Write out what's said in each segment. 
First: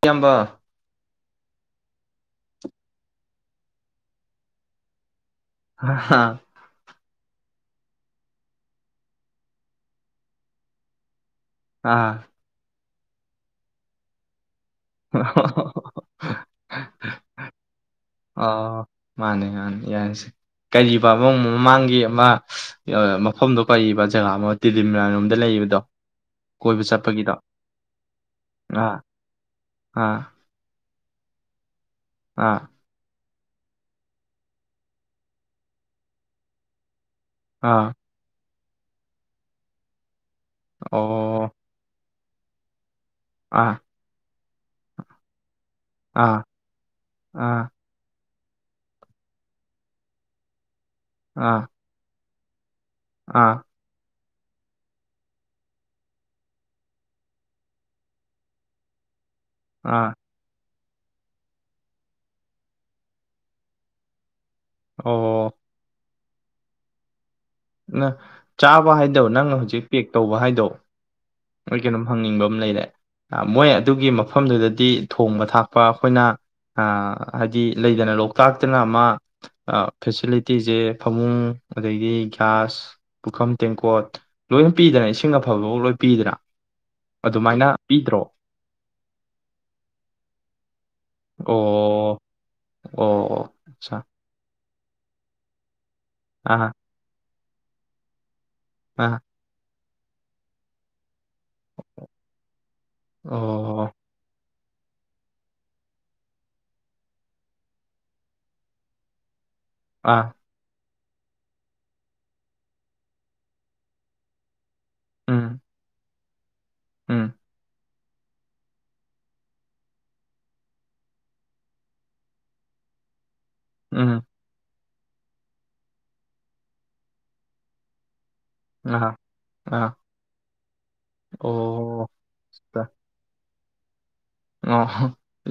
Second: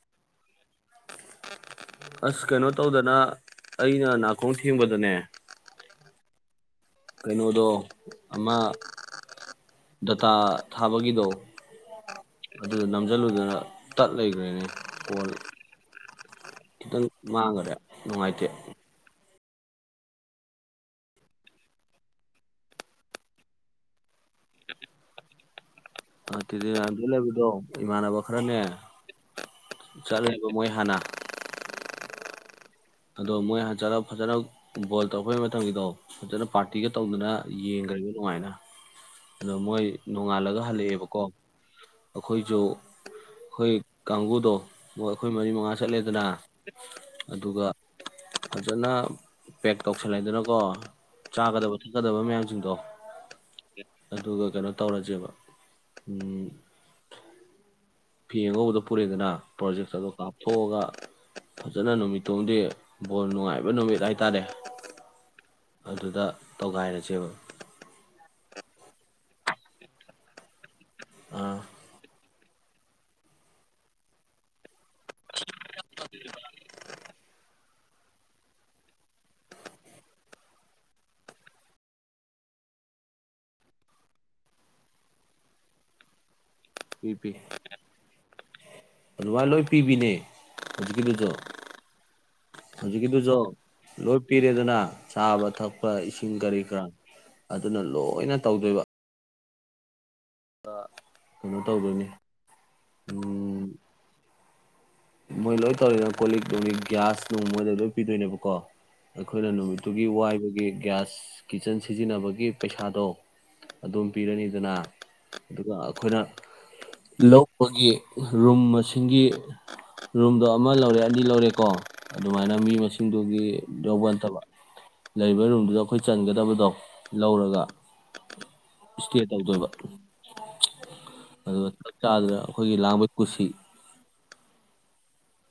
ꯏꯌꯥꯝꯕ ꯑꯁ ꯀꯩꯅꯣ ꯇꯧꯗꯅ ꯑꯩꯅ ꯅꯥꯀꯣꯡ ꯊꯦꯡꯕꯗꯅꯦ ꯍ ꯍꯥ ꯀꯩꯅꯣꯗꯣ ꯑꯃ ꯗꯇꯥ ꯊꯥꯕꯒꯤꯗꯣ ꯑꯥ ꯑꯗꯨꯗ ꯅꯝꯁꯤꯜꯂꯨꯗꯅ ꯇꯠ ꯂꯩꯒ꯭ꯔꯦꯅꯦ ꯀꯣꯜ ꯍ ꯈꯤꯇꯪ ꯃꯥꯡꯉ꯭ꯔꯦ ꯅꯨꯡꯉꯥꯏꯇꯦ ꯑꯣ ꯃꯥꯅꯦ ꯃꯥꯅꯤ ꯌꯥꯔꯁꯦ ꯀꯔꯤꯕ ꯑꯃ ꯃꯃꯥꯡꯒꯤ ꯑꯃ ꯃꯐꯝꯗꯣ ꯄꯔꯤꯕ ꯖꯒꯥ ꯑꯃ ꯇꯤꯂꯤꯝꯔꯥꯔꯣꯝꯗ ꯂꯩꯔꯤꯕꯗꯣ ꯇꯤꯗꯤꯗ ꯂꯩꯕꯤꯗꯣ ꯏꯃꯥꯟꯅꯕ ꯈꯔꯅꯦ ꯑꯥ ꯑꯥ ꯆꯠꯂꯦꯕ ꯃꯣꯏ ꯍꯥꯟꯅ ꯑꯥ ꯑꯗꯣ ꯃꯣꯏ ꯍꯟꯆꯠꯂ ꯐꯖꯅ ꯕꯣꯜ ꯇꯧꯔꯛꯄꯒꯤ ꯃꯇꯝꯗꯣ ꯐꯖꯅ ꯄꯥꯔꯇꯤꯒ ꯇꯧꯗꯨꯅ ꯑꯥ ꯌꯦꯡꯈ꯭ꯔꯤꯕ ꯅꯨꯡꯉꯥꯏꯅ ꯀꯩꯅꯣ ꯃꯣꯏ ꯅꯣꯡꯉꯥꯜꯂꯒ ꯍꯜꯂꯛꯑꯦꯕꯀꯣ ꯑꯣ ꯑꯩꯈꯣꯏꯁꯨ ꯑꯥ ꯍꯣꯏ ꯀꯥꯡꯪꯕꯨꯨꯗ ꯑꯩꯈꯣꯏ ꯃꯔꯤ ꯃꯉꯥ ꯆꯠꯂꯦꯗꯅ ꯑꯥ ꯑꯗꯨꯒ ꯑꯥ ꯐꯖꯅ ꯄꯦꯛ ꯇꯧꯁꯜꯂꯦꯗꯅꯀꯣ ꯑꯥ ꯆꯥꯒꯗꯕ ꯊꯛꯀꯗꯕ ꯃꯌꯥꯝꯁ ꯁꯤꯁꯤꯡꯗꯣ ꯑꯥ ꯑꯗꯨꯒ ꯀꯩꯅꯣ ꯇꯧꯔꯁꯦꯕ ꯐꯤ ꯑꯉꯧꯕꯗ ꯄꯨꯔꯛꯦꯗꯅ ꯄ꯭ꯔꯣꯖꯦꯛꯁ ꯑꯥ ꯑꯗꯣ ꯀꯥꯞꯊꯣꯛꯑꯒ ꯐꯖꯅ ꯅꯨꯃꯤꯠꯇꯣꯡꯗꯤ ꯕꯣꯜ ꯅꯨꯡꯉꯥꯏꯕ ꯅꯨꯃꯤꯠ ꯍꯥꯏꯇꯥꯔꯦ ꯑꯣ ꯑꯗꯨꯗ ꯇꯣꯒꯥꯏꯔꯁꯦꯕ ꯆꯥꯕ ꯍꯥꯏꯗ ꯅꯪꯅ ꯍꯧꯖꯤꯛ ꯄꯦꯛ ꯇꯧꯕ ꯍꯥꯏꯗꯣ ꯑꯥ ꯑꯩꯣꯏ ꯀꯩꯅꯣꯝ ꯍꯪꯅꯤꯡꯕ ꯑꯃ ꯂꯩꯔꯦ ꯃꯣꯏ ꯑꯗꯨꯒꯤ ꯃꯐꯝꯗꯨꯗꯗꯤ ꯊꯣꯡꯕ ꯊꯥꯛꯄ ꯑꯩꯈꯣꯏꯅ ꯍꯥꯏꯗꯤ ꯂꯩꯗꯅ ꯂꯣꯛꯇꯥꯛꯇꯅ ꯑꯃ ꯐꯦꯁꯤꯂꯤꯇꯤꯁꯦ ꯐꯃꯨꯡ ꯑꯗꯒꯤ ꯒ꯭ꯌꯥꯁ ꯄꯨꯈꯝ ꯇꯦꯡꯀꯣꯠ ꯂꯣꯏꯅ ꯄꯤꯗꯅ ꯏꯁꯤꯡ ꯑꯐꯕꯐꯥꯎ ꯂꯣꯏ ꯄꯤꯗ꯭ꯔꯥ ꯄ ꯄ ꯑꯗꯨꯃꯥꯏꯅ ꯂꯣꯏ ꯄꯤꯕꯤꯅꯦ ꯍꯧꯖꯤꯛꯀꯤꯗꯨꯁꯨ ꯑꯣ ꯍꯧꯖꯤꯛꯀꯤꯗꯨꯁꯨ ꯑꯣ ꯑꯆꯥ ꯂꯣꯏ ꯄꯤꯔꯦꯗꯅ ꯁꯥꯕꯊ ꯏꯁꯤꯡ ꯀꯒꯥꯔꯤ ꯑꯥ ꯈ ꯑꯗꯨꯅ ꯂꯣꯏꯅ ꯇꯧꯗꯣꯏꯕ ꯑꯥ ꯀꯩꯅꯣ ꯇꯧꯗꯣꯏꯅꯤ ꯎꯝ ꯑꯣ ꯃꯣꯏ ꯂꯣꯏ ꯇꯧꯔꯤꯅ ꯀꯣꯜ ꯂꯤꯛ ꯅꯨꯡꯒꯤ ꯒ꯭ꯌꯥꯁ ꯅꯨꯡ ꯃꯣꯏꯗ ꯂꯣꯏ ꯄꯤꯗꯣꯏꯅꯦꯕꯀꯣ ꯑꯩꯈꯣꯏꯅ ꯅꯨꯃꯤꯠꯇꯨꯒꯤ ꯑꯥ ꯋꯥꯏꯕꯒꯤ ꯒ꯭ꯌꯥꯁ ꯀꯤꯠꯆꯟ ꯁꯤꯖꯤꯟꯅꯕꯒꯤ ꯄꯩꯁꯥꯗꯣ ꯑꯗꯨꯝ ꯄꯤꯔꯅꯤꯗꯅ ꯎꯝ ꯑꯗꯨꯒ ꯑꯩꯈꯣꯏꯅ ꯎꯝ ꯂꯧꯕꯒꯤ ꯔꯨꯝ ꯃꯁꯤꯡ ꯔꯨꯝꯗꯣ ꯑꯃ ꯂꯧꯔꯦꯑꯅꯤ ꯂꯧꯔꯦꯀꯣ ꯑꯗꯨꯃꯥꯏꯅ ꯃꯤ ꯃꯁꯤꯡꯗꯨꯒꯤ ꯌꯣꯕꯟ ꯎꯝ ꯊꯕ ꯂꯩꯔꯤꯕ ꯔꯨꯝꯗꯨꯗ ꯑꯩꯈꯣꯏ ꯆꯟꯒꯗꯕꯗꯣ ꯂꯧꯔꯒ ꯑꯥ ꯏꯁꯇꯦ ꯇꯧꯗꯣꯏꯕ ꯑꯥ ꯑꯗꯨꯒ ꯆꯞ ꯑꯣ ꯆꯥꯗꯅ ꯑꯩꯈꯣꯏꯒꯤ ꯂꯥꯡꯕꯩ ꯀꯨꯁꯤ ꯑ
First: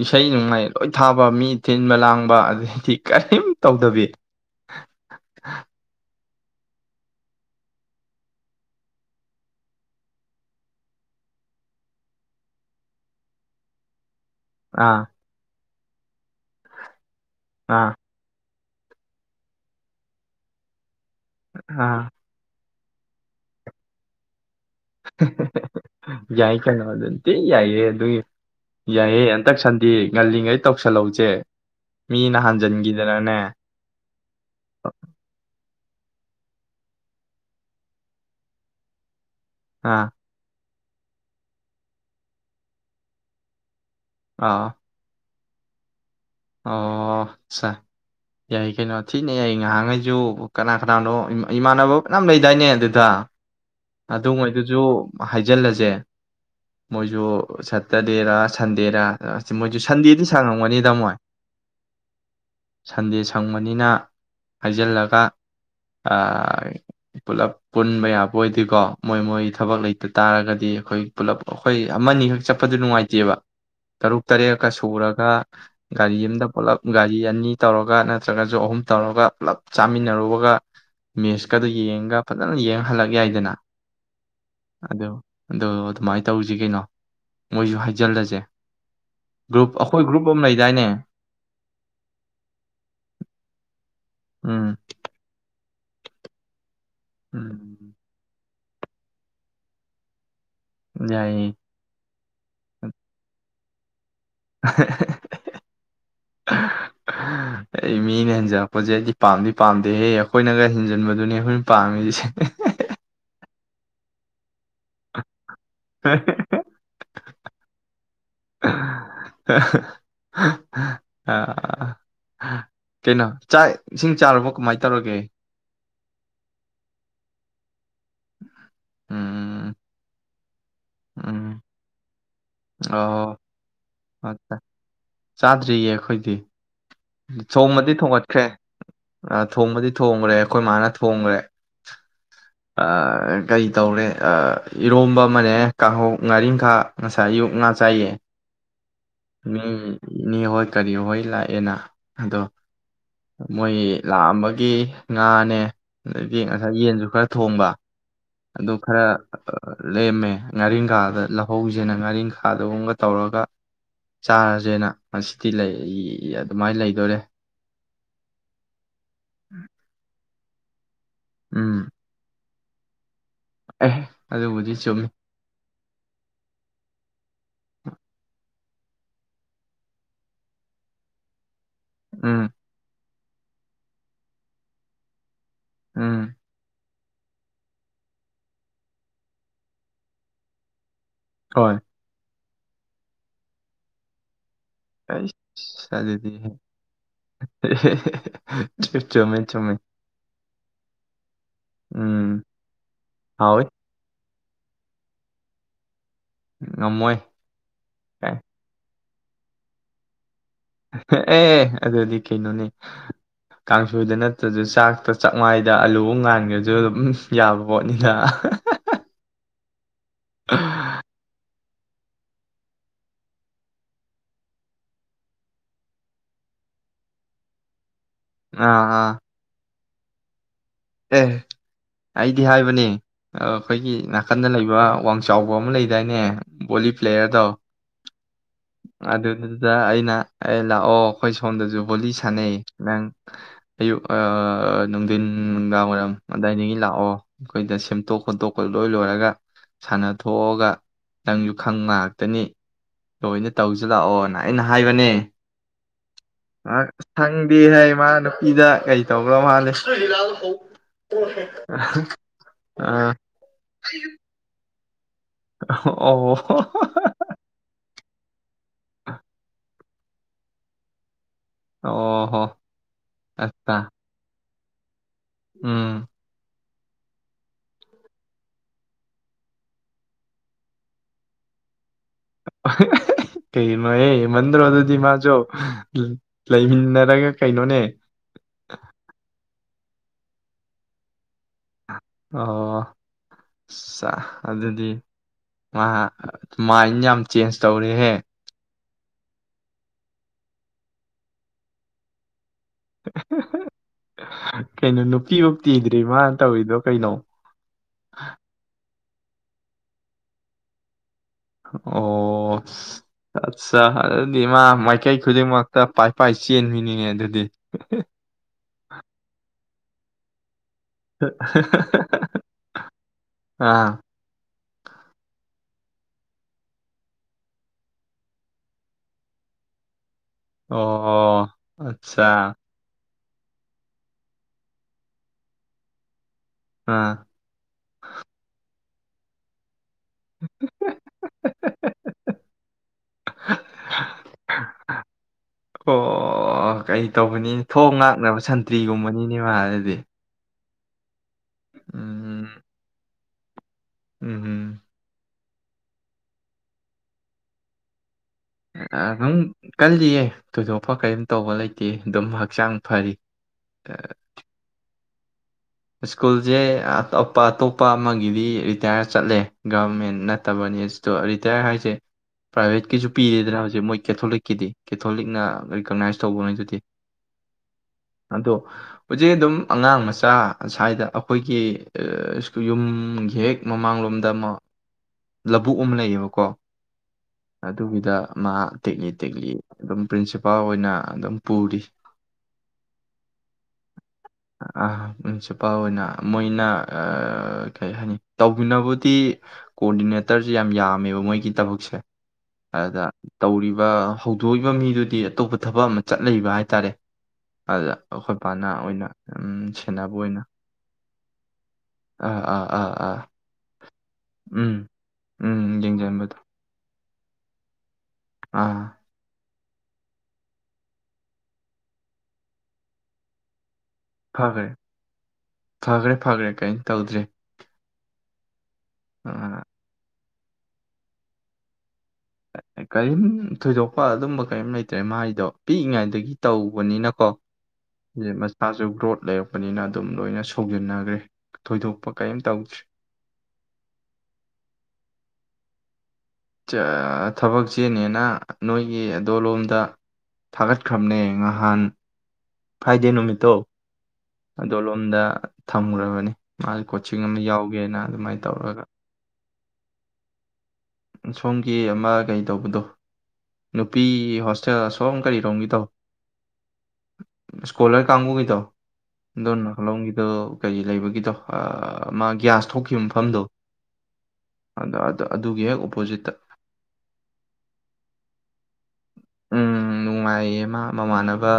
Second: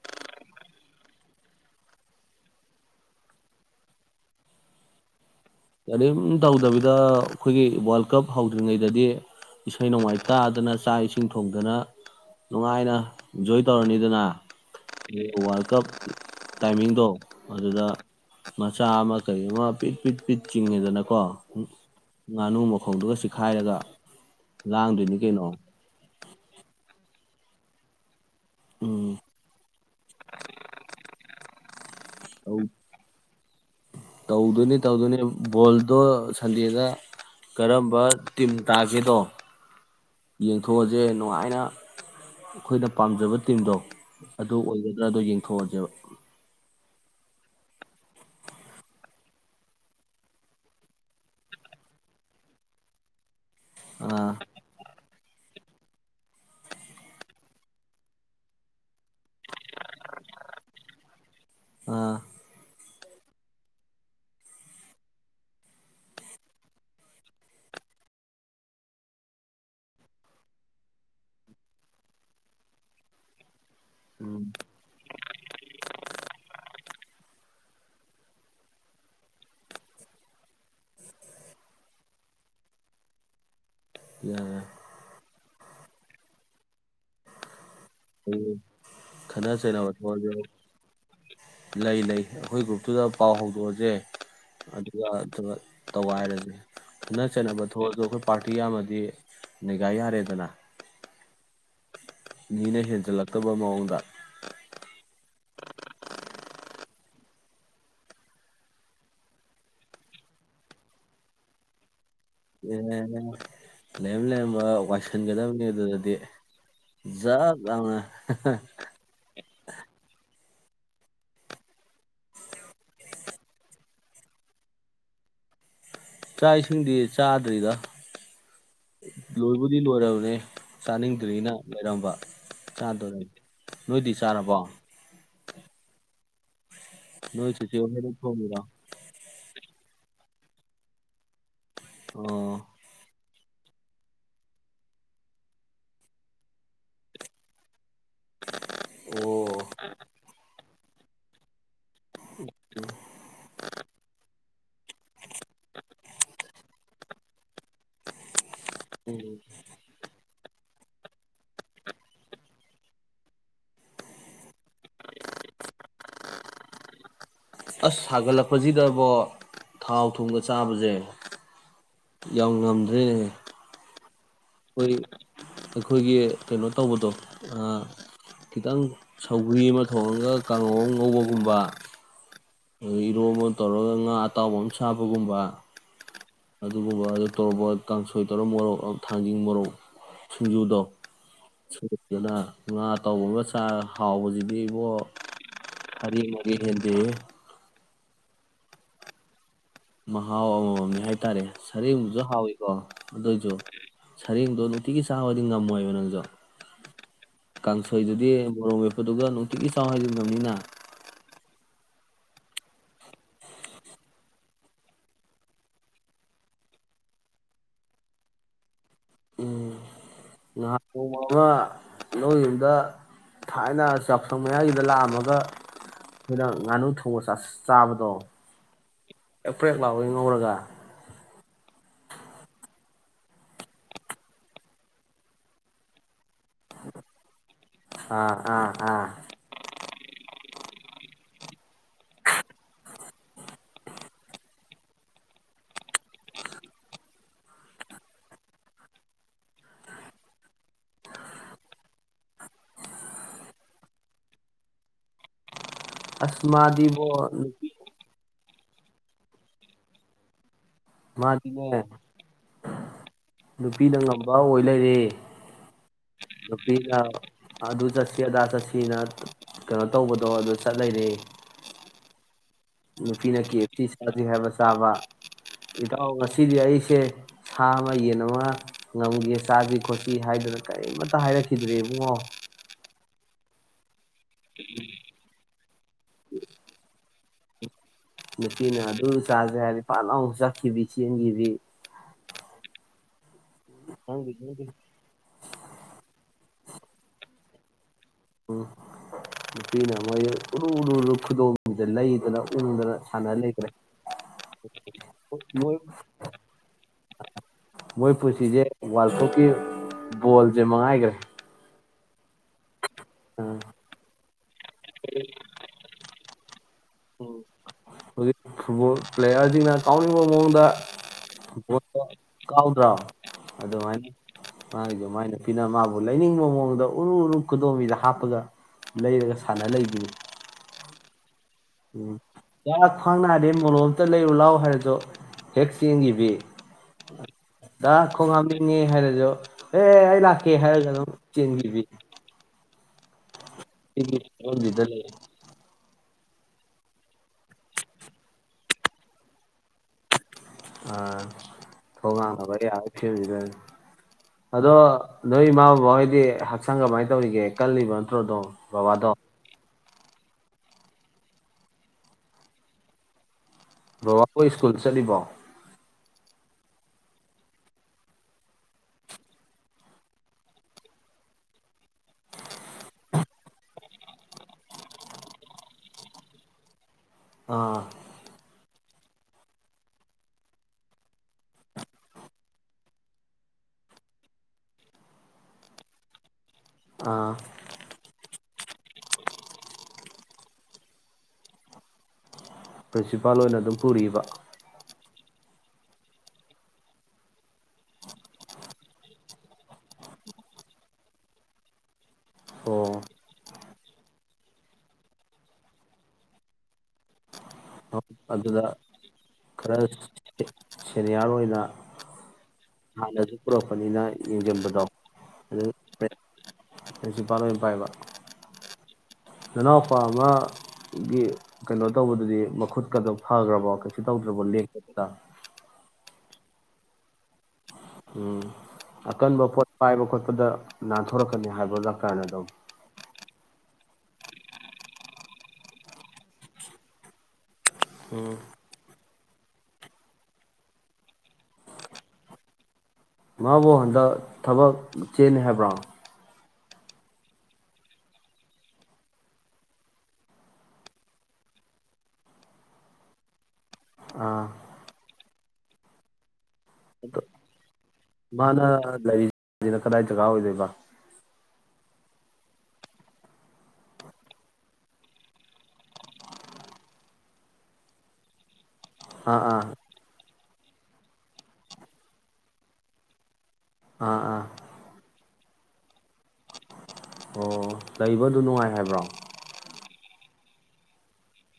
ꯏꯁꯩ ꯅꯅꯨꯡꯃꯥꯏ ꯂꯣꯏ ꯊꯥꯕ ꯃꯤ ꯊꯤꯟꯕ ꯂꯥꯡꯕ ꯑꯗꯨꯩꯗꯤ ꯀꯔꯤꯝ ꯇꯧꯗꯕꯤ ꯀꯔꯤꯝ ꯇꯧꯗꯕꯤꯗ ꯑꯩꯈꯣꯏꯒꯤ ꯋꯥꯔꯜ ꯀꯞ ꯍꯧꯗ꯭ꯔꯤꯉꯩꯗꯗꯤ ꯏꯁꯩ ꯅꯣꯡꯃꯥꯏ ꯇꯥꯗꯅ ꯆꯥꯛ ꯏꯁꯤꯡ ꯊꯣꯡꯗꯅ ꯅꯨꯡꯉꯥꯏꯅ ꯏꯟꯖꯣꯏ ꯇꯧꯔꯅꯤꯗꯅ ꯑꯥ ꯑ ꯄꯤꯀꯞ ꯇꯥꯏꯃꯤꯡꯗꯣ ꯑꯗꯨꯗꯨꯗ ꯑꯥ ꯃꯆꯥꯃ ꯀꯩ ꯄ ꯄꯤ ꯆꯤꯡꯅꯦꯗꯅ ꯀ ꯑꯥ ꯃꯅꯨ ꯃ ꯧꯗꯨꯒ ꯆꯤꯈꯥꯏꯔꯒ ꯌꯥꯏ ꯀ ꯉꯗꯅꯤ ꯀ ꯌꯥꯏꯌꯦ ꯑꯗꯨꯏ ꯎꯝ ꯌꯥꯏꯌꯦꯦ ꯍꯟꯇꯛ ꯁꯟꯗꯤ ꯉꯜꯂꯤꯉꯩ ꯇꯧꯁꯜꯍꯧꯁꯦ ꯃꯤ ꯅ ꯍꯥꯟꯖꯤꯟꯈꯤꯗꯅꯅꯦ ꯇꯧꯗꯅꯅꯤ ꯇꯧꯗꯅꯅꯤꯣ ꯑꯗꯣ ꯁꯟꯗꯦꯗ ꯀꯔꯝꯕ ꯇꯤꯝ ꯇꯥꯒꯦꯗꯣ ꯑꯥ ꯌꯦꯦꯡꯊꯣꯛꯑꯁꯦ ꯅꯨꯡꯉꯥꯏꯅ ꯑꯩꯈꯣꯏꯅ ꯄꯥꯝꯖꯕ ꯇꯤꯝꯗꯣ ꯑꯗꯨ ꯑꯥ ꯑꯣꯏꯒꯗ꯭ꯔꯥ ꯑꯗꯣ ꯌꯦꯡ ꯊꯣꯖ ꯑꯣ ꯁꯥꯔ ꯌꯥꯏ ꯀꯩꯅꯣ ꯊꯤꯅ ꯌꯥꯏ ꯉꯥꯏꯍꯥꯛꯈꯩꯁꯨ ꯀꯅꯥ ꯀꯅꯥꯅꯣ ꯏꯃꯥꯟꯅꯕ ꯃꯅꯌꯥꯝ ꯂꯩꯗꯥꯏꯅꯦ ꯑꯗꯨꯗ ꯑꯗꯨ ꯑꯥ ꯃꯣꯏꯗꯨꯁꯨ ꯍꯥꯏꯖꯤꯜꯂꯁꯦ ꯃꯣꯏꯁꯨ ꯁꯇꯔꯗꯦꯔꯥ ꯁꯟꯗꯦꯔ ꯑꯁꯤ ꯃꯣꯏꯁꯨ ꯁꯟꯗꯦꯗꯤ ꯁꯥꯡꯉꯝꯒꯅꯤ ꯇꯥꯃꯣꯏ ꯑ ꯁꯟꯗꯦ ꯁꯪꯕꯅꯤꯅ ꯍꯥꯏꯖꯤꯜꯂꯒ ꯄꯨꯂꯞ ꯄꯨꯟꯕ ꯌꯥꯕ ꯑꯣꯏꯗꯀꯣ ꯃꯣꯏ ꯃꯣꯏ ꯊꯕꯛ ꯂꯩꯇ ꯇꯥꯔꯒꯗꯤ ꯑꯩꯈꯣꯏ ꯄꯨꯂꯞ ꯑꯩꯈꯣꯏ ꯑꯃꯅꯤ ꯑꯈꯛ ꯆꯠꯄꯗꯨ ꯅꯨꯡꯉꯥꯏꯇꯦꯕ ꯇꯔꯨꯛ ꯎꯝ ꯇꯔꯦꯠꯀ ꯁꯨꯔꯒ ꯒꯥꯔꯤ ꯑꯝꯗ ꯄꯨꯂꯞ ꯒꯥꯔꯤ ꯑꯅꯤ ꯇꯧꯔꯒ ꯅꯠꯇ꯭ꯔꯒꯁꯨ ꯑꯍꯨꯝ ꯇꯧꯔꯒ ꯄꯨꯂꯞ ꯆꯥꯃꯤꯟꯅꯔꯨꯕꯒ ꯃꯦꯁꯀꯗꯨꯣ ꯌꯦꯡꯉꯒ ꯐꯖꯅ ꯌꯦꯡ ꯍꯜꯂꯛ ꯌꯥꯏꯗꯅ ꯌꯥꯏ ꯌꯥꯏ ꯑ ꯑꯗꯣ ꯑꯗꯨꯃꯥꯏꯅ ꯇꯧꯁꯤ ꯀꯩꯅꯣ ꯃꯣꯏꯁꯨ ꯍꯥꯏ ꯜ ꯑꯁꯦ ꯑꯩ ꯈꯠꯅ ꯒ꯭ꯔꯨꯞ ꯆꯩꯅꯕ ꯑꯩꯈꯣꯏ ꯒ꯭ꯔꯨꯞ ꯊꯣꯛꯑꯁꯨ ꯑꯃ ꯂꯩꯇꯦ ꯂꯩ ꯂꯩ ꯑꯩꯈꯣꯏ ꯒ꯭ꯔꯨꯞꯇꯨꯗ ꯄꯥꯎ ꯍꯧꯗꯣꯛꯑꯁꯦ ꯎꯝ ꯑꯗꯨꯒ ꯇꯧꯋꯥꯏꯔꯒꯦ ꯑꯗꯨꯅ ꯆꯩꯠꯅꯕ ꯎꯝ ꯊꯣꯛꯑꯁꯨ ꯑꯩꯈꯣꯏ ꯄꯔ ꯑꯇꯤ ꯑꯃꯗꯤ ꯅꯤꯒꯥ ꯌꯥꯔꯦꯗꯅ ꯌꯥꯏ ꯃꯤꯅ ꯍꯦ ꯖꯥ ꯂꯥꯛ ꯇꯨꯝ ꯃꯑꯣꯡꯗ ꯑꯩ ꯃꯤꯅ ꯍꯦꯟꯖꯜꯂꯛꯄꯁꯦ ꯑꯩꯗꯤ ꯄꯥꯝꯗꯤ ꯄꯥꯝꯗꯦꯍꯦ ꯑꯩꯈꯣꯏꯅꯒ ꯍꯦꯟꯖꯤꯟꯕꯗꯨꯅꯤ ꯑꯩꯈꯣꯏꯅ ꯄꯥꯝꯃꯤꯁꯦ ꯂꯩꯔꯛ ꯂꯩꯔꯝꯕꯥ ꯋꯥꯏꯁꯤꯟꯒꯗꯕꯅꯤ ꯑꯗꯨꯗꯗꯤ ꯖꯄ ꯂꯥꯑꯣꯅꯥ [inaudible] ꯀꯩꯅꯣ ꯆꯥꯛ ꯏꯁꯤꯡ ꯆꯥꯔꯨꯔꯕ ꯀꯃꯥꯏ ꯇꯧꯔꯒꯦ ꯆꯥꯛ ꯏꯁꯤꯡꯗꯤ ꯆꯥꯗ꯭ꯔꯤꯗ ꯎꯝ ꯂꯣꯏꯕꯨꯗꯤ ꯂꯣꯏꯔꯕꯅꯦ ꯆꯥꯅꯤꯡꯗ꯭ꯔꯤꯅ ꯎꯝ ꯂꯩꯔꯝꯕ ꯆꯥꯗ ꯑꯣ ꯅꯣꯏꯗꯤ ꯑꯠꯆꯥ ꯆꯥꯔꯕꯣ ꯆꯥꯗ꯭ꯔꯤꯌꯦ ꯑꯩꯈꯣꯏꯗꯤ ꯅꯣꯏ ꯆꯦꯆꯦ ꯊꯣꯡꯃꯗꯤ ꯍꯣꯏꯅ ꯊꯣꯡꯒꯠꯈ꯭ꯔꯦ ꯊꯣꯡꯉꯤꯔꯣ ꯑ ꯊꯣꯡꯃꯗꯤ ꯊꯣꯡꯈ꯭ꯔꯦ ꯑꯩꯈꯣꯏ ꯃꯥꯅ ꯊꯣꯡꯈ꯭ꯔꯦ ꯑꯣ ꯑꯥ ꯀꯩ ꯇꯧꯔꯦ ꯏꯔꯣꯝꯕ ꯑꯃꯅꯦ ꯀꯥꯡꯍꯧ ꯉꯥꯔꯤꯈꯥ ꯉꯁꯥꯏ ꯑꯌꯨꯛ ꯉꯥ ꯆꯥꯏꯌꯦ ꯑ ꯑꯣ [unintelligible] ꯅꯤ ꯍꯣꯏ ꯀꯔꯤ ꯍꯣꯏ ꯂꯥꯛꯑꯦꯅ ꯑꯗꯣ ꯃꯣꯏ ꯂꯥꯛꯑꯝꯕꯒꯤ ꯉꯥꯅꯦ ꯑꯗꯒꯤ ꯉꯁꯥꯏ ꯌꯦꯟꯁꯨ ꯈꯔ ꯊꯣꯡꯕ ꯑꯗꯨ ꯈꯔ ꯎꯝ ꯂꯦꯝꯃꯦ ꯉꯥꯔꯤꯡꯈꯥꯗ ꯂꯧꯍꯧꯁꯦꯅ ꯉꯥꯔꯤꯡꯈꯥꯗꯒꯨꯝꯒ ꯇꯧꯔꯒ ꯆꯥꯔꯁꯦꯅ ꯃꯁꯤꯇꯤ ꯑꯗꯨꯃꯥꯏꯅ ꯂꯩꯗꯣꯔꯦ ꯑꯁ ꯁꯥꯒꯠꯂꯛꯄꯁꯤꯗꯐꯣ ꯊꯥꯎ ꯊꯨꯝꯒ ꯆꯥꯕꯁꯦ ꯎꯝ ꯌꯎ ꯉꯝꯗ꯭ꯔꯔꯤꯅꯦ ꯑꯦ ꯑꯗꯨꯕꯨꯗꯤ ꯍꯣꯏ ꯆꯨꯝꯃꯤ ꯑꯩꯈꯣꯏꯒꯤ ꯀꯩꯅꯣ ꯇꯧꯕꯗꯣ ꯑꯥ ꯈꯤꯇꯡ ꯁꯧꯒ꯭ꯔꯤ ꯑꯃ ꯊꯣꯡꯉꯒ ꯀꯥꯡꯉꯧ ꯉꯧꯕꯒꯨꯝꯕ ꯎꯝ ꯏꯔꯣ ꯑꯃ ꯇꯧꯔꯒ ꯉꯥ ꯑꯇꯥꯎꯕ ꯑꯃ ꯁꯥꯕꯒꯨꯝꯕ ꯎꯝ ꯑꯗꯨ ꯑꯗꯨꯒꯕ ꯑꯗꯨꯗ ꯇꯧꯔꯛꯄ ꯀꯥꯡꯁꯣꯏ ꯇꯔꯨ ꯃꯣꯔꯣꯛ ꯊꯥꯡꯖꯤꯡ ꯃꯣꯔꯣꯛ ꯁꯤꯡꯖꯨꯗꯣ ꯍꯣꯏ ꯁꯨꯔꯠ ꯀꯦꯅꯥ ꯉꯥ ꯑꯇꯥꯑꯣꯕ ꯑꯃ ꯆꯥꯔ ꯍꯥꯎꯕꯁꯤꯗꯤ ꯄꯣ ꯑꯩꯁ ꯁꯔꯦꯡ ꯅꯥꯄꯤ ꯍꯦꯟꯗꯦꯍꯦ ꯆ ꯆꯣꯃꯦ ꯃꯍꯥꯎ ꯑꯃꯃꯝꯅꯦ ꯍꯥꯏꯇꯥꯔꯦ ꯁꯔꯦꯡꯁꯨ ꯎꯝ ꯍꯥꯎꯋꯤꯀꯣ ꯑꯗꯨꯏꯁꯨ ꯍꯥꯎꯋꯤ ꯁꯔꯦꯡꯗꯣ ꯅꯨꯡꯇꯤꯒꯤ ꯆꯥꯕꯗꯤ ꯉꯝꯃꯣꯏꯕ ꯅꯪꯗꯣ ꯉꯝꯃꯣꯏ ꯀꯥꯟꯁꯣꯏ ꯑꯗꯨꯗꯤ ꯀꯥꯏ ꯃꯣꯔꯝ ꯑꯗꯨꯗꯨꯒ ꯅꯨꯡꯇꯤꯒꯤ ꯁꯥꯎ ꯍꯥꯏꯕꯤꯕꯅꯤꯅ ꯑꯦ ꯑꯗꯨꯗꯤ ꯀꯩꯅꯣꯅꯤ ꯀꯥꯡꯁꯣꯏꯗ ꯅꯠꯇ꯭ꯔꯁꯨ ꯆꯥꯛꯇ ꯆꯥꯛꯋꯥꯥꯏꯗ ꯑꯂꯨꯕꯨ ꯉꯥꯟꯈ꯭ꯔꯁꯨ ꯑꯗꯨꯝ ꯌꯥꯕ ꯄꯣꯠꯅꯤꯅ ꯅꯍ ꯂꯧꯣꯏ ꯌꯨꯝꯗ ꯊꯥꯏꯅ ꯆꯥꯛꯊꯪ ꯃꯌꯥꯏꯒꯤꯗ ꯂꯥꯛꯑꯝꯃꯒ ꯑꯩꯈꯣꯏꯅ ꯉꯥꯅꯨ ꯊꯧꯕ ꯆꯥꯕꯗꯣ ꯑꯥ ꯑꯥ ꯂꯥꯎꯑꯣꯏ ꯉꯧꯔꯒ ꯑꯦ ꯑꯩꯗꯤ ꯍꯥꯏꯕꯅꯦ ꯑꯩꯈꯣꯏꯒꯤ ꯅꯥꯀꯟꯗ ꯂꯩꯕ ꯋꯥꯡ ꯆꯥꯎꯕ ꯑꯃ ꯂꯩꯗꯥꯏꯅꯦ ꯕꯣꯂꯤ ꯄ꯭ꯂꯦꯌꯔꯗꯣ ꯑꯥ ꯑꯥ ꯑꯥ ꯑꯗꯨ ꯑꯩ ꯂꯥꯛꯑꯣ ꯑꯩꯈꯣꯏ ꯁꯣꯝꯗꯁꯨ ꯍꯕꯣꯂꯤ ꯁꯥꯟꯅꯩ ꯅꯪ ꯑꯌꯨꯛ ꯅꯨꯡꯊꯤꯟ ꯅꯨꯡꯗꯥꯡ ꯋꯥꯏꯔꯝ ꯑꯗꯨꯗꯥꯏꯗꯒꯤ ꯂꯥꯛꯑꯣ ꯑꯩꯈꯣꯏꯗ ꯁꯦꯝꯇꯣꯛ ꯈꯣꯠꯇꯣꯛꯄ ꯂꯣꯏ ꯂꯣꯏꯔꯒ ꯁꯥꯟꯅꯊꯣꯛꯑꯒ ꯅꯪꯁꯨ ꯈꯪ ꯉꯥꯏꯥꯛꯇꯅꯤ ꯂꯣꯏꯅ ꯇꯧꯁꯤ ꯂꯥꯛꯑꯣꯅ ꯑꯩꯅ ꯍꯥꯏꯕꯅꯦ ꯑꯁ ꯃꯥꯗꯤꯕꯣ ꯁꯪꯗꯤ ꯅꯨꯄꯤ ꯍꯥꯏ ꯃꯥꯅ ꯏꯗ ꯀꯔꯤ ꯇꯧꯕ꯭ꯔꯣ ꯃꯥꯅꯤ ꯃꯥꯗꯤꯅꯦ ꯑ ꯅꯨꯄꯤꯗ ꯉꯝꯕ ꯑꯣꯏ ꯄ꯭ꯂꯔꯤ ꯑꯣ ꯄꯤ ꯑ ꯑꯗꯨ ꯆ ꯆꯠꯁꯤ ꯑꯗꯥ ꯆꯠꯁꯤꯅ ꯀꯩꯅꯣ ꯇꯧꯕꯗꯣ ꯑꯗꯨ ꯆꯠꯂꯔ ꯑꯣ ꯍꯣ ꯅꯨꯄꯤꯅ ꯀ ꯑꯠꯆꯥ ꯐꯤ ꯁꯥꯗꯤ ꯍꯥꯏꯕꯁ ꯇꯥꯕ ꯏꯇ ꯎꯝ ꯉꯁꯤꯗꯤ ꯌꯥꯏ ꯁꯤ ꯁꯦ ꯁꯥ ꯑꯃ ꯌꯦꯟ ꯑꯃ ꯉꯝꯒꯦ ꯆꯥꯁꯤ ꯈꯣꯠꯁꯤ ꯍꯥꯏꯗꯅ ꯀꯔꯤꯝꯃꯇ ꯍꯥꯏꯔꯛꯈꯤꯗ꯭ꯔꯦꯕ ꯑꯣ ꯀꯩ ꯑꯦ ꯃꯟ꯭ꯔꯣ ꯑꯗꯨꯗꯤ ꯃꯥꯖꯣ ꯂꯩꯃꯤꯟꯅꯔꯒ ꯀꯩꯅꯣꯅꯦ ꯅꯠꯇꯤꯅꯦ ꯑꯗꯨ ꯆꯥꯖꯦ ꯍꯥꯏ ꯄꯥꯜ ꯂꯥꯎ ꯆꯠꯈꯤꯕ ꯆꯦꯟꯕꯤ ꯑꯣ ꯈꯪꯗꯦ ꯈꯪꯗꯦ ꯑꯗꯨꯗꯤ ꯃꯍꯥꯛ ꯃꯥꯏꯟ ꯌꯥꯝ ꯆꯦꯟꯖ ꯇꯧꯔꯤꯍꯦ ꯎꯝ ꯅꯨꯅ ꯃꯣꯏꯨꯨ ꯈꯨꯗꯣꯡꯁꯦ ꯂꯩꯗꯅ ꯎꯨꯝꯗꯅ ꯁꯥꯟꯅ ꯀꯩꯅꯣ ꯅꯨꯄꯤꯕꯨꯛ ꯂꯩꯈ꯭ꯔꯦꯣꯏ ꯊꯤꯗ꯭ꯔꯤ ꯃꯥꯅ ꯇꯧꯔꯤꯗꯣ ꯀꯩꯅꯣ ꯃꯣꯏ ꯄꯨꯟꯁꯤꯁꯦ ꯋꯥꯔꯜ ꯀꯞꯀꯤ ꯕꯣꯜꯁꯦ ꯃꯉꯥꯏꯈ꯭ꯔꯦ ꯑꯣ ꯑ ꯑꯠꯆꯥ ꯃ ꯃꯥꯏꯀꯩ ꯈꯖꯤ ꯃꯛꯇ ꯄꯥꯏ ꯄꯥꯏ ꯆꯦꯟ ꯃꯤꯅꯤꯉꯦ ꯑꯗꯨꯗꯤ ꯐꯨꯠꯕꯣꯜ ꯄ꯭ꯂꯦꯌꯔꯁꯤꯅ ꯇꯥꯎꯅꯤꯡꯕ ꯃꯑꯣꯡꯗ ꯄꯣ ꯀꯥꯎꯗ꯭ꯔꯥ ꯑꯥ ꯑꯗꯨꯃꯥꯏꯅ ꯃꯥꯒꯤꯁꯨꯃꯥꯏꯅ ꯐꯅ ꯃꯥꯕꯨ ꯂꯩꯅꯤꯡꯕ ꯃꯑꯣꯡꯗ ꯎꯔꯨ ꯎꯔꯨ ꯈꯨꯗꯣꯝꯕꯤꯗ ꯍꯥꯞꯄꯒ ꯂꯩꯔꯒ ꯁꯥꯟꯅ ꯂꯩꯗꯨꯅꯤ ꯑꯣ ꯑꯠꯆꯥ ꯈ꯭ꯋꯥꯥꯡ ꯅꯥꯗꯩ ꯃꯣꯂꯣꯝꯇ ꯂꯩꯔ ꯂꯥꯎ ꯍꯥꯏꯔꯗꯨꯣ ꯍꯦꯛ ꯆꯦꯟꯈꯤꯕ ꯑꯥ ꯌꯥꯈꯣꯣꯡ ꯍꯥꯏꯔꯖꯣ ꯑꯦ ꯑꯩ ꯂꯥꯛꯀꯦ ꯍꯥꯏꯔꯒ ꯑꯗꯨꯝ ꯆꯦꯟꯕꯤ ꯁꯤꯒꯤ ꯌꯗꯗ ꯂꯩꯦ ꯑꯣ ꯀꯩ ꯇꯧꯕꯅꯤ ꯊꯣꯡ ꯉꯥꯛꯅꯕ ꯁꯟꯇ꯭ꯔꯤꯒꯨꯝꯕꯅꯤꯅꯦ ꯃꯥ ꯑꯗꯨꯗꯤ ꯑꯝ ꯍꯉ ꯎꯝ ꯔꯤꯦ ꯍꯥꯏꯁꯦꯗ ꯑꯗꯣ ꯎꯝ ꯅꯣꯏ ꯏꯃꯥ ꯕꯕꯥꯈꯩꯗꯤ ꯍꯛꯆꯥꯡ ꯀꯃꯥꯏꯅ ꯇꯧꯔꯤꯒꯦ ꯀꯜꯂꯤꯕꯅꯣ ꯄꯇ꯭ꯔꯗ ꯕꯥꯗ ꯑꯗꯨꯝ ꯀꯜꯂꯤꯌꯦ ꯊꯣꯏꯗꯣꯛꯄ ꯀꯔꯤꯝ ꯇꯧꯕ ꯂꯩꯇꯦ ꯑꯗꯨꯝ ꯍꯛꯆꯥꯡ ꯐꯔꯤ ꯕꯕꯥꯕꯨ ꯁ ꯏꯁꯀꯨ ꯆꯠꯕ ꯁ꯭ꯀꯨꯜꯁꯦ ꯑꯇꯣꯞꯄ ꯑꯇꯣꯞꯄ ꯑꯃꯒꯤꯗꯤ ꯔꯤꯇꯥꯌꯔ ꯆꯠꯂꯦ ꯒꯚꯔꯃꯦꯟ ꯅꯠꯇꯕꯅꯤ ꯔꯤꯇꯥꯌꯔ ꯍꯥꯏꯁꯦ ꯄ꯭ꯔꯥꯏꯚꯦꯠꯀꯤꯁꯨ ꯄꯤꯔꯦꯗꯅꯥ ꯍꯧꯖꯤꯛ ꯃꯣꯏ ꯀꯦꯊꯣꯂꯤꯛꯀꯤꯗꯤ ꯀꯦꯊꯣꯂꯤꯛꯅ ꯔꯤꯀꯛꯅꯥꯏꯁ ꯇꯧꯕꯅꯤꯗꯨꯗꯤ ꯑꯥ ꯍꯧꯖꯤꯛ ꯑꯗꯨꯝ ꯑꯉꯥꯡ ꯃꯆꯥ ꯁꯁ꯭ꯋꯥꯏꯗ ꯑꯩꯈꯣꯏꯒꯤ ꯌꯨꯝꯒꯤ ꯍꯦꯛ ꯃꯃꯥꯡꯂꯣꯝꯗ ꯑꯃ ꯂꯧꯕꯨꯛ ꯑꯃ ꯂꯩꯌꯦꯕꯀꯣ ꯑꯥ ꯑꯗꯨꯒꯤꯗ ꯃꯥ ꯇꯦꯛꯂꯤ ꯇꯦꯛꯂꯤ ꯑꯗꯨꯝ ꯄ꯭ꯔꯤꯟꯁꯤꯄꯥꯜ ꯑꯣꯏꯅ ꯑꯗꯨꯝ ꯄꯨꯔꯤ ꯄ꯭ꯔꯤꯟꯁꯤꯄꯥꯜ ꯑꯣꯏꯅ ꯑꯗꯨꯝ ꯄꯨꯔꯤꯕ ꯃ꯭ꯔꯤꯟꯁꯤꯄꯥꯜ ꯑꯣꯏꯅ ꯃꯣꯏꯅ ꯀꯩ ꯍꯥꯏꯅꯤ ꯇꯧꯕꯤꯅꯕꯕꯨꯗꯤ ꯀꯣꯑꯣꯗꯤꯅꯦꯇꯔꯁꯦ ꯌꯥꯝ ꯌꯥꯝꯃꯦꯕ ꯃꯣꯏꯒꯤ ꯊꯕꯛꯁꯦ ꯑꯣ ꯑꯗ ꯇꯧꯔꯤꯕ ꯍꯧꯗꯣꯛꯏꯕ ꯃꯤꯗꯨꯗꯤ ꯑꯇꯣꯞꯄ ꯊꯕꯛ ꯑꯃ ꯆꯠ ꯂꯩꯕ ꯍꯥꯏꯇꯥꯔꯦ ꯑꯗ ꯑꯗꯨꯗ ꯑꯩꯈꯣꯏꯄꯥꯅ ꯑꯣꯏꯅ ꯎꯝ ꯈꯔ ꯁꯦꯟꯅꯕ ꯑꯣꯏꯅ ꯁꯦꯅꯤꯌꯥꯔ ꯑꯣꯏꯅ ꯑꯥ ꯑꯥ ꯑꯥ ꯑꯥ ꯍꯥꯟꯅꯁꯨ ꯄꯨꯔꯛꯄꯅꯤꯅ ꯎꯝ ꯌꯦꯝꯕꯗꯣ ꯑꯗꯨ ꯎꯝ ꯌꯦꯡꯁꯤꯟꯕꯗꯣ ꯑꯩꯁꯤ ꯄꯥꯣꯏ ꯄꯥꯏꯕ ꯑꯥ ꯅꯅꯥꯎꯄꯥ ꯑꯃꯒꯤ ꯀꯩꯅꯣ ꯇꯧꯕꯗꯨꯗꯤ ꯃꯈꯨꯠꯀꯛꯇ ꯐꯈ꯭ꯔꯕꯣ ꯁꯤꯇ ꯎꯗ꯭ꯔꯕꯣ ꯂꯦ ꯐꯈ꯭ꯔꯦ ꯐꯈ꯭ꯔꯦ ꯐꯈ꯭ꯔꯦ ꯀꯩꯅꯩꯅ ꯇꯧꯗ꯭ꯦ ꯎꯝ ꯑꯀꯟꯕ ꯄꯣꯠ ꯄꯥꯏꯕ ꯈꯣꯠꯄ ꯗ ꯅꯥꯟꯊꯣꯔꯛꯀꯅꯤ ꯍꯥꯏꯕ ꯂ ꯀꯥꯏ ꯊꯣꯏꯗꯣꯛꯄ ꯑꯗꯨꯝꯕ ꯀꯔꯤꯝ ꯂꯩꯇ꯭ꯔꯦ ꯃꯥꯒꯤꯗꯣ ꯄꯤꯛꯏꯉꯥꯏꯗꯒꯤ ꯇꯧꯕꯅꯤꯅꯀꯣ ꯃꯁ ꯁꯥꯥꯖꯗ꯭ꯔꯣ ꯂꯩꯔꯛꯄꯅꯤꯅ ꯑꯗꯨꯝ ꯂꯣꯏꯅ ꯁꯧꯖꯤꯟꯅꯈ꯭ꯔꯦ ꯊꯣꯏꯗꯣꯛꯄ ꯀꯔꯤꯝ ꯇꯧꯗ꯭ꯔꯤ ꯃꯥꯕꯨ ꯍꯟꯗꯛ ꯊꯕꯛ ꯆꯦꯅꯤ ꯍꯥꯏꯕ꯭ꯔꯥ ꯊꯕꯛꯁꯦꯅꯦꯅ ꯅꯣꯏꯒꯤ ꯑꯗꯣꯂꯣꯝꯗ ꯊꯥꯒꯠꯈ꯭ꯔꯕꯅꯦ ꯉꯍꯥꯟ ꯐ꯭ꯔꯥꯏꯗꯦ ꯅꯨꯃꯤꯠꯇꯣ ꯑꯥ ꯑꯗꯣꯂꯣꯝꯗ ꯊꯝꯈ꯭ꯔꯕꯅꯦ ꯃꯥꯒꯤ ꯀꯣꯆꯤꯡ ꯑꯃ ꯌꯥꯎꯒꯦꯅ ꯑꯗꯨꯃꯥꯏꯅ ꯇꯧꯔꯒ ꯑꯗꯨꯅ ꯀꯗꯥꯏ ꯖꯒꯥ ꯑꯣꯏꯗꯣꯏꯕ ꯁꯣꯝꯒꯤ ꯑꯃ ꯀꯩ ꯇꯧꯕꯗꯣ ꯅꯨꯄꯤ ꯍꯣꯁꯇꯦꯜ ꯑꯁꯣꯝ ꯀꯔꯤꯔꯣꯝꯒꯤ ꯇꯧ ꯏꯁꯀꯣꯂꯔ ꯀꯥꯡꯕꯨꯒꯤꯗꯣ ꯑꯥ ꯗꯣ ꯑꯥ ꯍꯂꯣꯡꯒꯤꯗꯣ ꯀꯔꯤ ꯂꯩꯕꯒꯤꯗꯣ ꯃꯥ ꯒ꯭ꯌꯥꯁ ꯊꯣꯛꯈꯤꯕ ꯃꯐꯝꯗꯣ ꯑꯥ ꯑꯥ ꯑꯗ ꯑꯗ- ꯑꯗꯨꯒꯤ ꯍꯦꯛ ꯑꯣꯄꯣꯖꯤꯠꯇ ꯑꯣ ꯂꯩꯕꯗꯨ ꯅꯨꯡꯉꯥꯏ ꯍꯥꯏꯕ꯭ꯔꯣ ꯎꯝ ꯅꯨꯡꯉꯥꯏꯌꯦ ꯃꯥ ꯃꯃꯥꯟꯅꯕ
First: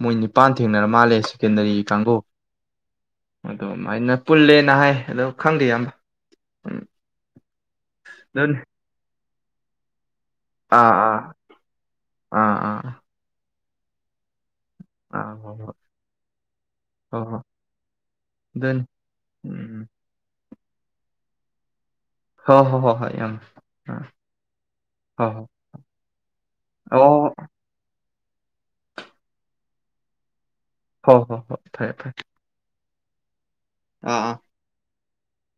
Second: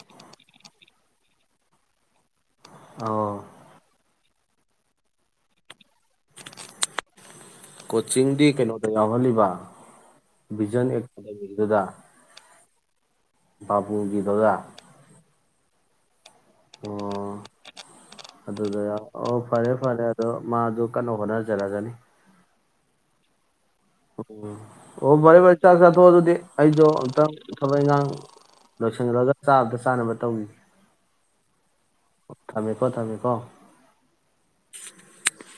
ꯃꯣꯏ ꯅꯤꯄꯥꯟ ꯊꯦꯡꯅꯔ ꯃꯥꯜꯂꯦ ꯁꯦꯀꯦꯟꯗꯔꯤ ꯀꯥꯡꯕꯨ ꯑꯣ ꯑꯗꯥꯏꯩꯅ ꯄꯨꯜꯂꯦꯅ ꯍꯥꯏ ꯑꯗꯣ ꯈꯪꯗꯦ ꯑꯃ ꯎꯝ ꯀꯣꯆꯤꯡꯗꯤ ꯑꯗꯨꯅꯤ ꯀꯩꯅꯣꯗ ꯌꯥꯎꯍꯜꯂꯤꯕ [inaudible] ꯕꯤꯖꯟ ꯑꯦꯗ ꯔꯖꯗꯥ ꯑ ꯕꯥꯕꯨꯒꯤ ꯗꯖ ꯑ ꯍ ꯍ ꯑꯣ ꯑꯗꯨꯗ ꯑꯗꯨꯅꯤ ꯑꯣ ꯐꯔꯦ ꯎꯝ ꯐꯔꯦ ꯑꯗꯣ ꯃꯥꯗꯨ ꯀꯟꯅ ꯍꯣꯠꯅꯖꯔꯒꯅꯤ ꯍꯣꯏ ꯍꯣꯏ ꯍꯣꯏ ꯍꯣꯏ ꯌꯥꯝ ꯎ ꯑꯣ ꯔꯦ ꯔꯦ ꯆꯥꯛ ꯆꯥꯊꯣꯛꯑ ꯑꯗꯨꯗꯤ ꯑꯩꯗꯣ ꯑꯝꯛꯇꯪ ꯑꯣ ꯊꯕꯛ ꯏꯪꯈꯥꯡ ꯂꯣꯏꯁꯟꯈ꯭ꯔꯒ ꯆꯥꯕꯗ ꯆꯥꯅꯕ ꯇꯧꯏ ꯍꯣꯏ ꯍꯣꯏ ꯐꯥꯏꯌꯦ ꯐꯥꯏ ꯀꯣ ꯇꯥꯃꯦꯀꯣ ꯑꯥ ꯑꯥ [unintelligible]